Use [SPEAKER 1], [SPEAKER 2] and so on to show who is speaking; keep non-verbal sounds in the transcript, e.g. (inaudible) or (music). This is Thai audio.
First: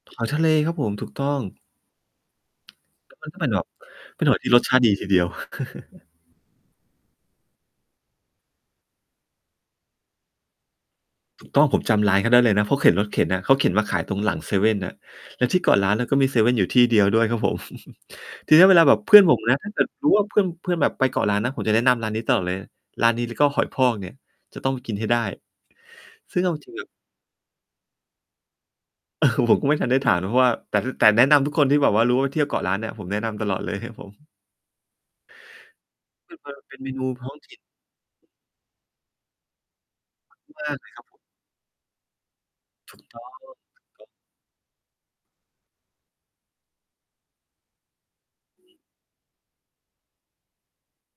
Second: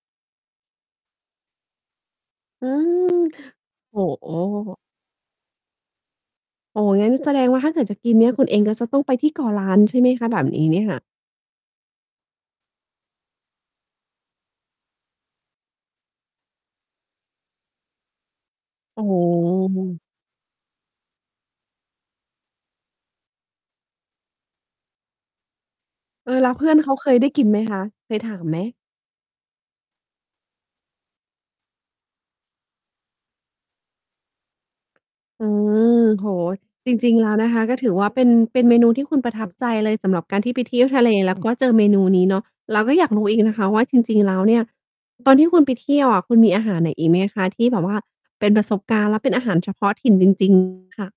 [SPEAKER 1] หอยทะเลครับผม ถูกต้อง
[SPEAKER 2] อื้ือ
[SPEAKER 1] แล
[SPEAKER 2] ฮ
[SPEAKER 1] ้ว
[SPEAKER 2] ือ
[SPEAKER 1] มันก็เป็นแบบ
[SPEAKER 2] โอ้
[SPEAKER 1] เป็
[SPEAKER 2] โ
[SPEAKER 1] นหอยที่รสชา
[SPEAKER 2] ฮ
[SPEAKER 1] ติดีทีเดียว (chuckles)
[SPEAKER 2] โอ้โฮ งั้น แสดงว่า ถ้าเกิดจะกินเนี่ย คุณเองก็จะต้องไปที่เกาะล้าน ใช่ไหมคะ? แบบนี้เนี่ยค่ะ
[SPEAKER 1] ถูกต้อง ผมจำร้านเขาได้เลยนะ เขาเข็นรถเข็นอะ เขาเข็นมาขายตรงหลังเซเว่นน่ะ แล้วที่เกาะล้านน่ะก็มีเซเว่นอยู่ที่เดียวด้วยครับผม (chuckles) ทีเนี้ย เวลาแบ
[SPEAKER 2] โอ
[SPEAKER 1] บ
[SPEAKER 2] ้
[SPEAKER 1] เพ
[SPEAKER 2] โ
[SPEAKER 1] ื่อนผมนะ ถ้าเกิด
[SPEAKER 2] ฮ
[SPEAKER 1] รู้ว่า เพื่อน เพื่อนแบบไปเกาะล้านนะ ผมจะแนะนำร้านนี้ตลอดเลย ร้านนี้แล้วก็หอยพอกเนี่ย จะต้องกินให้ได้
[SPEAKER 2] เออ
[SPEAKER 1] ซึ่ง
[SPEAKER 2] แ
[SPEAKER 1] เอ
[SPEAKER 2] ล้ว
[SPEAKER 1] า
[SPEAKER 2] เพ
[SPEAKER 1] จ
[SPEAKER 2] ื่
[SPEAKER 1] ริง
[SPEAKER 2] อน
[SPEAKER 1] ๆ อ
[SPEAKER 2] เ
[SPEAKER 1] ะ
[SPEAKER 2] ขาเคยได้กินไหม คะ? เคยถามไหม?
[SPEAKER 1] (chuckles) ผมก็ไม่ทันได้ถามนะ เพราะว่า แต่ ถ แต่แนะนำทุกคนที่แบบว่ารู้ว่า เที่ยวเกาะล้านเนี่ย ผมแนะนำตลอดเลยครับผม
[SPEAKER 2] อืม โอ้โฮ
[SPEAKER 1] คิเฟอ เป็นเม
[SPEAKER 2] จ
[SPEAKER 1] นู
[SPEAKER 2] ริง ๆ
[SPEAKER 1] ท
[SPEAKER 2] แล
[SPEAKER 1] ้
[SPEAKER 2] ้
[SPEAKER 1] อ
[SPEAKER 2] ว
[SPEAKER 1] ง
[SPEAKER 2] น
[SPEAKER 1] ถ
[SPEAKER 2] ะ
[SPEAKER 1] ิ
[SPEAKER 2] ค
[SPEAKER 1] ่น
[SPEAKER 2] ะ ก็ถือว่า เป็น เป็นเมนูที่คุณประทับใจเลยสำหรับการที่ไ
[SPEAKER 1] ม
[SPEAKER 2] ป
[SPEAKER 1] า
[SPEAKER 2] เท
[SPEAKER 1] ก
[SPEAKER 2] ี
[SPEAKER 1] ๆ
[SPEAKER 2] ่
[SPEAKER 1] เ
[SPEAKER 2] ย
[SPEAKER 1] ล
[SPEAKER 2] ว
[SPEAKER 1] ยค
[SPEAKER 2] ท
[SPEAKER 1] ร
[SPEAKER 2] ะ
[SPEAKER 1] ับ
[SPEAKER 2] เล
[SPEAKER 1] ผม
[SPEAKER 2] แล้ว ก็เจอเมนูนี้เนาะ เราก
[SPEAKER 1] ถ
[SPEAKER 2] ็
[SPEAKER 1] ูก
[SPEAKER 2] อยาก
[SPEAKER 1] ต้
[SPEAKER 2] ร
[SPEAKER 1] อ
[SPEAKER 2] ู้
[SPEAKER 1] ง
[SPEAKER 2] อี
[SPEAKER 1] เ
[SPEAKER 2] ก
[SPEAKER 1] ล
[SPEAKER 2] นะ
[SPEAKER 1] ย
[SPEAKER 2] คะว่า จ
[SPEAKER 1] ครับ
[SPEAKER 2] ริง ๆ แล้วเนี่ย ตอนที่คุณไปเที่ยวอะคุณมีอาหารไหนอีกไหมคะ? ที่แบบว่าเป็นประสบการณ์และเป็นอาหารเฉพาะถิ่นจริง จริง ค่ะ